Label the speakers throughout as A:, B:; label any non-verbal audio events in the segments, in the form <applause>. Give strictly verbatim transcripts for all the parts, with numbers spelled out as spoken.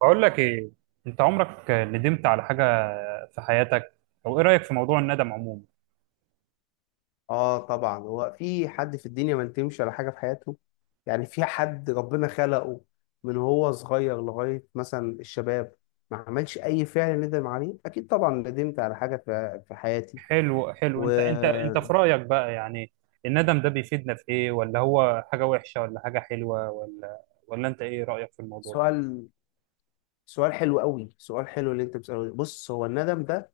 A: بقول لك ايه، انت عمرك ندمت على حاجه في حياتك؟ او ايه رايك في موضوع الندم عموما؟
B: اه، طبعا. هو في حد في الدنيا ما ندمش على حاجه في حياته؟ يعني في حد ربنا خلقه من هو صغير لغايه مثلا الشباب ما عملش اي فعل ندم عليه؟ اكيد طبعا ندمت على حاجه في في حياتي
A: حلو حلو. انت انت انت
B: وسؤال.
A: في رايك بقى، يعني الندم ده بيفيدنا في ايه؟ ولا هو حاجه وحشه ولا حاجه حلوه ولا ولا انت ايه رايك في الموضوع ده؟
B: سؤال حلو قوي، سؤال حلو اللي انت بتساله ده. بص، هو الندم ده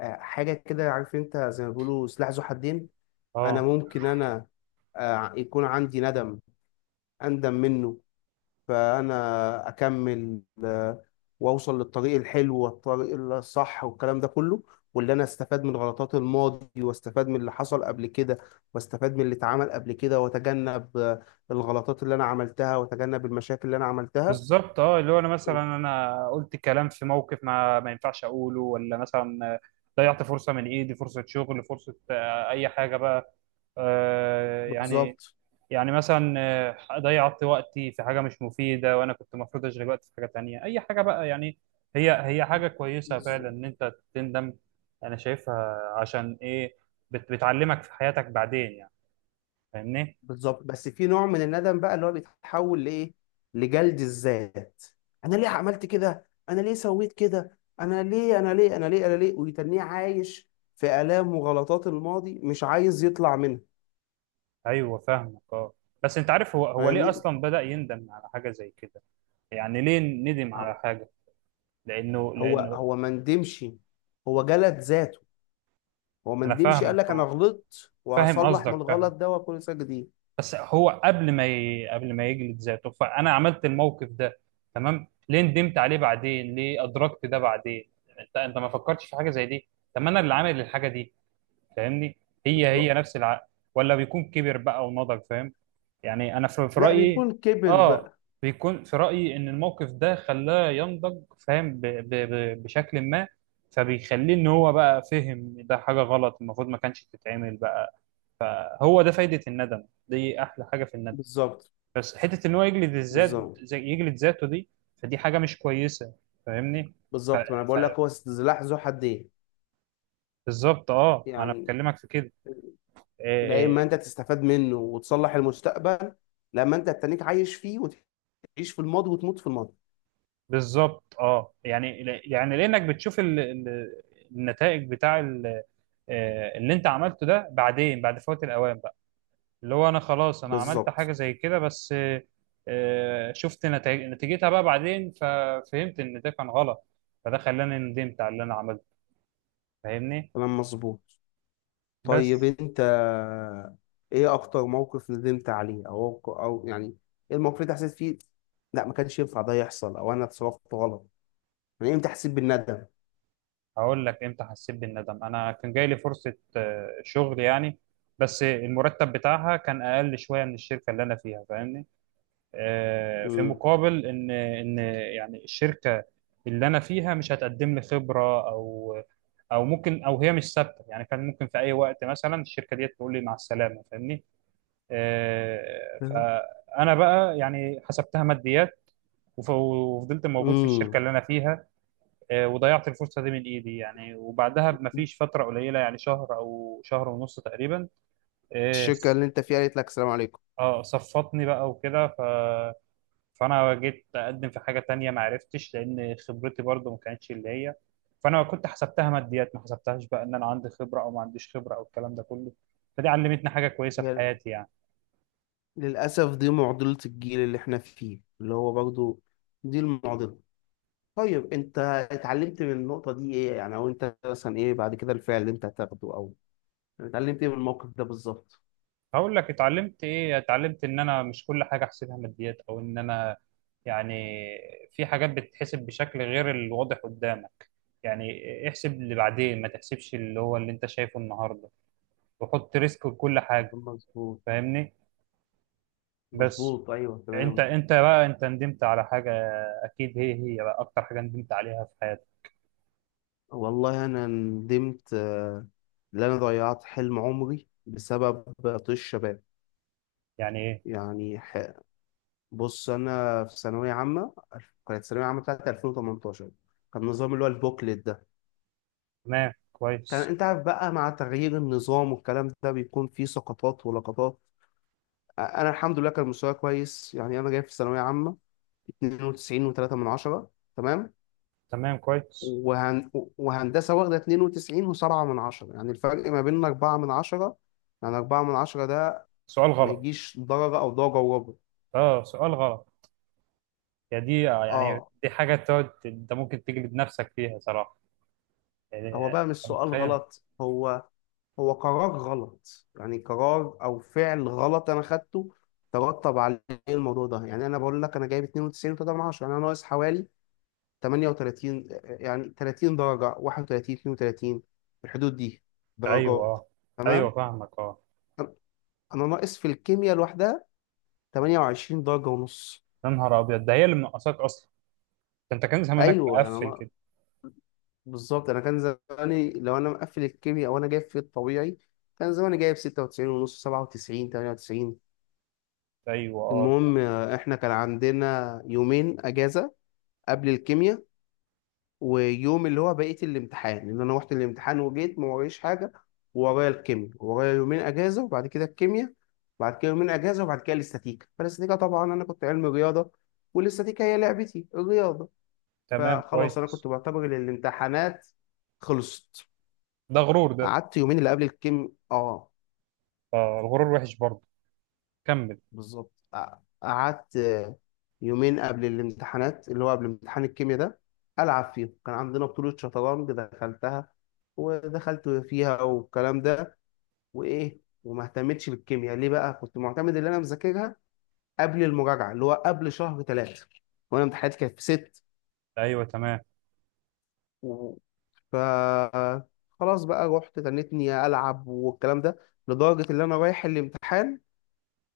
B: آه، حاجه كده، عارف انت زي ما بيقولوا سلاح ذو حدين. انا
A: اه.
B: ممكن انا آه، يكون عندي ندم، اندم منه، فانا اكمل آه، واوصل للطريق الحلو والطريق الصح والكلام ده كله، واللي انا استفاد من غلطات الماضي، واستفاد من اللي حصل قبل كده، واستفاد من اللي اتعمل قبل كده، واتجنب آه، الغلطات اللي انا عملتها، واتجنب المشاكل اللي انا عملتها.
A: بالظبط، اه. اللي هو انا مثلا انا قلت كلام في موقف ما ما ينفعش اقوله، ولا مثلا ضيعت فرصه من ايدي، فرصه شغل، فرصه آه، اي حاجه بقى، آه، يعني.
B: بالظبط.
A: يعني مثلا آه، ضيعت وقتي في حاجة مش مفيدة، وأنا كنت المفروض أشغل وقتي في حاجة تانية، أي حاجة بقى، يعني. هي هي حاجة كويسة فعلا إن أنت تندم. أنا شايفها، عشان إيه؟ بت بتعلمك في حياتك بعدين، يعني. فاهمني؟
B: بالظبط، بس في نوع من الندم بقى اللي هو بيتحول لايه؟ لجلد الذات. انا ليه عملت كده، انا ليه سويت كده، انا ليه، انا ليه انا ليه انا ليه ويتنيه عايش في الام وغلطات الماضي مش عايز يطلع منها.
A: أيوه فاهمك، أه. بس أنت عارف، هو هو ليه
B: فاهمني؟
A: أصلا بدأ يندم على حاجة زي كده؟ يعني ليه ندم على
B: هو
A: حاجة؟ لأنه
B: هو
A: لأنه
B: هو ما ندمش، هو جلد ذاته. هو ما
A: أنا
B: ندمش قال
A: فاهمك،
B: لك انا
A: أه.
B: غلطت
A: فاهم
B: وهصلح من
A: قصدك، فاهم.
B: الغلط ده واكون انسان جديد.
A: بس هو قبل ما ي... قبل ما يجلد ذاته، فانا عملت الموقف ده، تمام؟ ليه ندمت عليه بعدين؟ ليه ادركت ده بعدين؟ انت انت ما فكرتش في حاجه زي دي؟ طب ما انا اللي عامل الحاجه دي، فاهمني؟ هي هي
B: بالظبط.
A: نفس العقل، ولا بيكون كبر بقى ونضج؟ فاهم يعني، انا في, في
B: لا،
A: رايي.
B: بيكون كبر
A: اه.
B: بقى.
A: بيكون في رايي ان الموقف ده خلاه ينضج، فاهم، ب... ب... ب... بشكل ما، فبيخليه ان هو بقى فهم ده حاجه غلط، المفروض ما كانش تتعمل بقى. هو ده فايده الندم دي، احلى حاجه في الندم.
B: بالظبط.
A: بس حته ان هو يجلد الذات،
B: بالظبط.
A: زي يجلد ذاته دي، فدي حاجه مش كويسه، فاهمني؟
B: بالظبط، ما انا
A: ف...
B: بقول لك هو سلاح ذو حدين.
A: بالظبط، اه. ما انا
B: يعني
A: بكلمك في كده.
B: العلم
A: آه، آه،
B: ما انت تستفاد منه وتصلح المستقبل، لما انت تتنيك عايش فيه، وتعيش في الماضي، وتموت في الماضي.
A: بالظبط، اه، يعني يعني لانك بتشوف ال... ال... النتائج بتاع ال... آه، اللي انت عملته ده بعدين، بعد فوات الاوان بقى، اللي هو انا خلاص، انا عملت
B: بالظبط.
A: حاجه زي كده، بس آه، آه، شفت نتائج، نتيجتها بقى بعدين، ففهمت ان ده كان غلط، فده خلاني ندمت على اللي انا عملته، فاهمني.
B: كلام مظبوط. طيب
A: بس
B: انت ايه اكتر موقف ندمت عليه، او او يعني ايه الموقف اللي انت حسيت فيه لا، ما كانش ينفع ده يحصل، او انا اتصرفت غلط؟ يعني امتى حسيت بالندم؟
A: هقول لك امتى حسيت بالندم. انا كان جاي لي فرصه آه، شغل يعني، بس المرتب بتاعها كان اقل شويه من الشركه اللي انا فيها، فاهمني؟ آه، في
B: امم.
A: مقابل ان ان يعني الشركه اللي انا فيها مش هتقدم لي خبره، او او ممكن، او هي مش ثابته يعني، كان ممكن في اي وقت مثلا الشركه دي تقول لي مع السلامه، فاهمني؟ آه،
B: فاهم؟
A: فانا بقى يعني حسبتها ماديات، وف- وفضلت موجود في الشركه
B: امم.
A: اللي انا فيها. آه، وضيعت الفرصة دي من إيدي يعني، وبعدها بمفيش فترة قليلة، يعني شهر أو شهر ونص تقريبا. آه
B: الشركة اللي انت فيها قالت لك السلام عليكم.
A: آه، صفطني بقى وكده، ف... فأنا جيت أقدم في حاجة تانية، ما عرفتش، لأن خبرتي برضو ما كانتش اللي هي. فأنا كنت حسبتها ماديات، ما حسبتهاش بقى إن أنا عندي خبرة أو ما عنديش خبرة أو الكلام ده كله. فدي علمتني حاجة كويسة في
B: لل-
A: حياتي، يعني.
B: للأسف دي معضلة الجيل اللي احنا فيه، اللي هو برضو دي المعضلة. طيب انت اتعلمت من النقطة دي ايه يعني، او انت مثلا ايه بعد كده الفعل اللي انت هتاخده، او اتعلمت ايه من الموقف ده بالظبط؟
A: هقول لك اتعلمت ايه. اتعلمت ان انا مش كل حاجه احسبها ماديات، او ان انا يعني في حاجات بتتحسب بشكل غير الواضح قدامك، يعني احسب اللي بعدين، ما تحسبش اللي هو اللي انت شايفه النهارده، وحط ريسك لكل حاجه،
B: مظبوط.
A: فاهمني. بس
B: مظبوط، ايوه
A: انت
B: تمام.
A: انت بقى، انت ندمت على حاجه، اكيد. هي هي بقى اكتر حاجه ندمت عليها في حياتك؟
B: والله انا ندمت آه، ان انا ضيعت حلم عمري بسبب طيش الشباب.
A: يعني ايه؟
B: يعني ح- بص، انا في ثانوية عامة. كانت الثانوية عامة بتاعتي ألفين وثمانية عشر. كان النظام اللي هو البوكلت ده.
A: تمام
B: كان
A: كويس.
B: انت عارف بقى مع تغيير النظام والكلام ده بيكون فيه سقطات ولقطات. انا الحمد لله كان مستواي كويس، يعني انا جايب في الثانويه عامه اتنين وتسعين و3 من عشرة، تمام؟
A: تمام كويس.
B: وهن... وهندسه واخده اتنين وتسعين و7 من عشرة، يعني الفرق ما بيننا اربعة من عشرة. يعني اربعة من عشرة ده
A: سؤال
B: ما
A: غلط.
B: يجيش درجه او درجه وربع.
A: اه، سؤال غلط. يعني دي آه، يعني
B: اه.
A: دي حاجة تقعد انت ممكن تجلد نفسك فيها صراحة، يعني
B: هو
A: آه،
B: بقى مش
A: انت
B: سؤال
A: متخيل؟
B: غلط، هو هو قرار غلط. يعني قرار او فعل غلط انا خدته، ترتب عليه الموضوع ده. يعني انا بقول لك انا جايب اتنين وتسعين و3 من عشرة، يعني انا ناقص حوالي تمنية وتلاتين. يعني 30 درجة، واحد وتلاتين، اثنين وثلاثين، في الحدود دي
A: ايوه،
B: درجات.
A: اه. ايوه
B: تمام.
A: فاهمك، اه.
B: أنا ناقص في الكيمياء لوحدها 28 درجة ونص.
A: يا نهار ابيض، ده هي اللي منقصاك اصلا. ده انت كان زمانك
B: أيوه أنا
A: مقفل كده.
B: ناقص. بالظبط، أنا كان زماني لو أنا مقفل الكيمياء وأنا جايب في الطبيعي كان زماني جايب ستة وتسعين ونص، سبعة وتسعين، تمنية وتسعين.
A: ايوه، اه.
B: المهم، آه، إحنا كان عندنا يومين أجازة قبل الكيمياء. ويوم اللي هو بقيه الامتحان، ان انا رحت الامتحان وجيت ما ورايش حاجه. ورايا الكيمياء، ورايا يومين اجازه وبعد كده الكيمياء، بعد كده يومين اجازه وبعد كده الاستاتيكا. فالاستاتيكا طبعا انا كنت علمي رياضه، والاستاتيكا هي لعبتي الرياضه.
A: تمام
B: فخلاص انا
A: كويس.
B: كنت بعتبر ان الامتحانات خلصت.
A: ده غرور ده.
B: قعدت يومين اللي قبل الكيم. اه،
A: اه، الغرور وحش برضه، كمل.
B: بالظبط. ق- قعدت يومين قبل الامتحانات، اللي هو قبل امتحان الكيمياء ده، ألعب فيه. كان عندنا بطولة شطرنج دخلتها، ودخلت فيها والكلام ده. وإيه، وما اهتمتش بالكيمياء ليه بقى؟ كنت معتمد إن أنا مذاكرها قبل المراجعة، اللي هو قبل شهر ثلاثة، وأنا امتحاناتي كانت في ست.
A: ايوه تمام.
B: و... ف خلاص بقى رحت تنتني ألعب والكلام ده، لدرجة إن أنا رايح الامتحان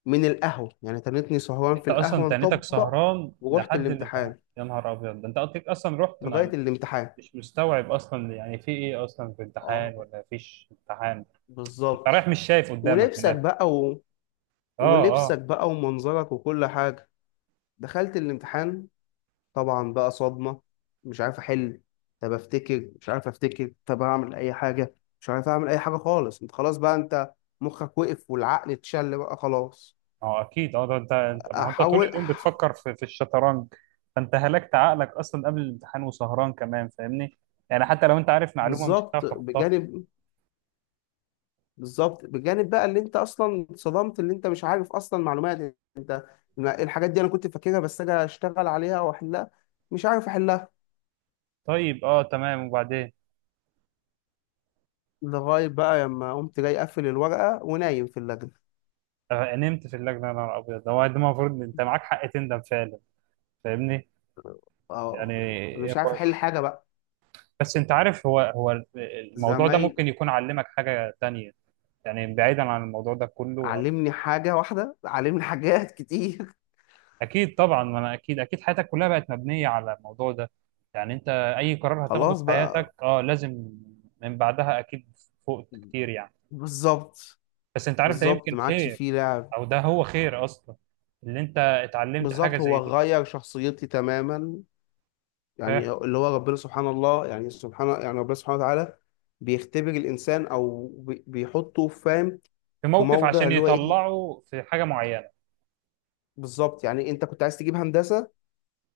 B: من القهوة، يعني تنتني سهران في
A: انت اصلا
B: القهوة
A: تانيتك
B: نطبق،
A: سهران
B: ورحت
A: لحد الامتحان؟
B: الامتحان
A: يا نهار ابيض، ده انت قلتلك اصلا رحت
B: لغاية
A: ما...
B: الامتحان.
A: مش مستوعب اصلا يعني، في ايه اصلا، في
B: اه،
A: امتحان ولا فيش امتحان؟ انت
B: بالظبط.
A: رايح مش شايف قدامك من
B: ولبسك
A: الاخر.
B: بقى و...
A: اه. آه.
B: ولبسك بقى، ومنظرك، وكل حاجة. دخلت الامتحان، طبعا بقى صدمة. مش عارف أحل، طب أفتكر مش عارف أفتكر، طب أعمل أي حاجة مش عارف أعمل أي حاجة خالص. أنت خلاص بقى، أنت مخك وقف والعقل اتشل بقى خلاص.
A: اه اكيد، اه. ده انت، انت ما هو انت طول
B: أحاول.
A: اليوم بتفكر في في الشطرنج، فانت هلكت عقلك اصلا قبل الامتحان، وسهران كمان، فاهمني. يعني حتى لو انت عارف معلومه، مش
B: بالظبط.
A: هتعرف تحطها.
B: بجانب بالظبط بجانب بقى اللي انت اصلا اتصدمت، اللي انت مش عارف اصلا معلومات. انت ما- إيه الحاجات دي؟ انا كنت فاكرها، بس اجي اشتغل عليها واحلها مش عارف احلها.
A: طيب، اه، تمام، وبعدين؟
B: لغايه بقى لما قمت جاي اقفل الورقه ونايم في اللجنه.
A: آه، نمت في اللجنه؟ يا نهار ابيض، ده هو ده المفروض إن انت معاك حق تندم فعلا، فاهمني. يعني.
B: اه. أنا مش عارف
A: هو-
B: احل حاجه بقى.
A: بس انت عارف، هو هو الموضوع ده
B: زمايل.
A: ممكن يكون علمك حاجه تانية، يعني بعيدا عن الموضوع ده كله.
B: علمني حاجه واحده؟ علمني حاجات كتير.
A: اكيد طبعا، ما انا اكيد اكيد حياتك كلها بقت مبنيه على الموضوع ده، يعني انت اي قرار
B: <laughs>
A: هتاخده في
B: خلاص
A: حياتك،
B: بقى.
A: اه لازم من بعدها اكيد، فوقت كتير يعني.
B: بالظبط.
A: بس انت عارف ده
B: بالظبط،
A: يمكن
B: ما عادش
A: خير،
B: فيه لعب.
A: او ده هو خير اصلا، اللي انت اتعلمت حاجه
B: بالظبط، هو
A: زي دي.
B: غير شخصيتي تماما.
A: ف-
B: يعني اللي هو ربنا سبحان الله، يعني سبحان، يعني ربنا سبحانه وتعالى بيختبر الإنسان، أو بي- بيحطه، فاهم،
A: في
B: في
A: موقف
B: موضع
A: عشان
B: اللي هو إيه.
A: يطلعه في حاجه معينه.
B: بالظبط. يعني أنت كنت عايز تجيب هندسة،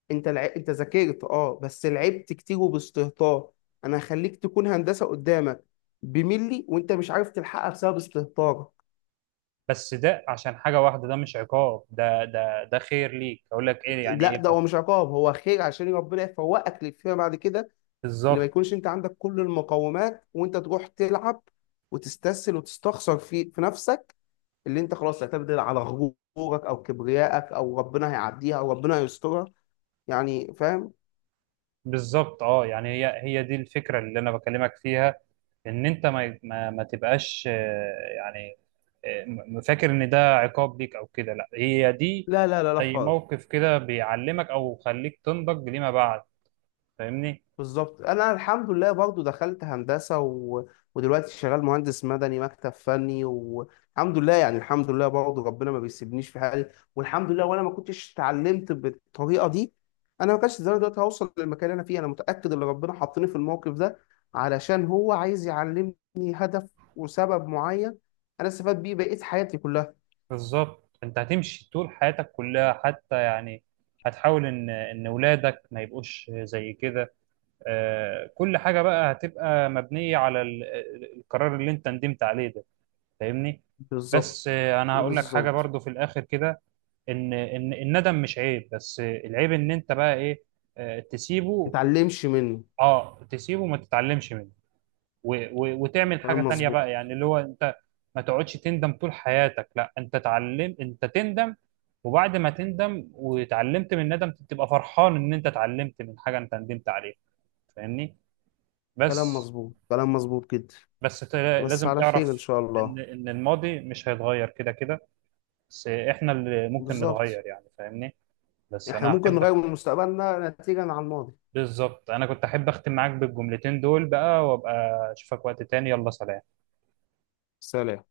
B: أنت لع... أنت ذاكرت أه، بس لعبت كتير وباستهتار. أنا هخليك تكون هندسة قدامك بملي، وأنت مش عارف تلحقها بسبب استهتارك.
A: بس ده عشان حاجه واحده، ده مش عقاب، ده ده ده خير ليك، اقول لك ايه يعني،
B: لا،
A: ايه
B: ده هو
A: برضه.
B: مش عقاب، هو خير عشان ربنا يفوقك فيما بعد كده. اللي ما
A: بالظبط.
B: يكونش انت عندك كل المقومات وانت تروح تلعب وتستسهل وتستخسر في في نفسك، اللي انت خلاص تعتمد على غرورك او كبريائك او ربنا هيعديها او ربنا هيسترها، يعني فاهم.
A: بالظبط، اه يعني، هي هي دي الفكره اللي انا بكلمك فيها، ان انت ما ما, ما تبقاش آه، يعني آه، م- فاكر ان ده عقاب ليك او كده، لا هي دي
B: لا لا لا لا
A: زي
B: خالص.
A: موقف كده بيعلمك، او خليك تنضج لما بعد، فاهمني.
B: بالظبط، انا الحمد لله برضو دخلت هندسه و... ودلوقتي شغال مهندس مدني مكتب فني والحمد لله. يعني الحمد لله برضو، ربنا ما بيسيبنيش في حالي، والحمد لله. وانا ما كنتش اتعلمت بالطريقه دي، انا ما كانش زمان دلوقتي هوصل للمكان اللي انا فيه. انا متاكد ان ربنا حطني في الموقف ده علشان هو عايز يعلمني هدف وسبب معين، انا استفاد بيه بقيت حياتي كلها.
A: بالظبط، انت هتمشي طول حياتك كلها حتى يعني، هتحاول ان ان ولادك ما يبقوش زي كده. آه، كل حاجه بقى هتبقى مبنيه على ال- آه، القرار اللي انت ندمت عليه ده، فاهمني.
B: بالظبط.
A: بس آه، انا هقول لك حاجه
B: بالظبط.
A: برضو في الاخر كده، ان ان الندم مش عيب، بس آه، العيب ان انت بقى ايه؟ آه، تسيبه.
B: متعلمش منه.
A: اه، تسيبه وما تتعلمش منه، و و وتعمل حاجه
B: كلام
A: تانية
B: مظبوط.
A: بقى، يعني اللي هو انت ما تقعدش تندم طول حياتك، لا، انت تعلم، انت تندم، وبعد ما تندم وتعلمت من الندم تبقى فرحان ان انت اتعلمت من حاجه انت ندمت عليها، فاهمني.
B: كلام
A: بس
B: مظبوط كلام مظبوط جدا.
A: بس ت-
B: بس
A: لازم
B: على خير إن
A: تعرف
B: شاء
A: ان
B: الله.
A: ان الماضي مش هيتغير كده كده، بس احنا اللي ممكن
B: بالظبط.
A: نتغير يعني، فاهمني. بس
B: احنا
A: انا
B: ممكن
A: احب.
B: نغير من مستقبلنا نتيجة عن الماضي.
A: بالظبط. انا كنت احب اختم معاك بالجملتين دول بقى، وابقى اشوفك وقت تاني، يلا سلام.
B: سلام.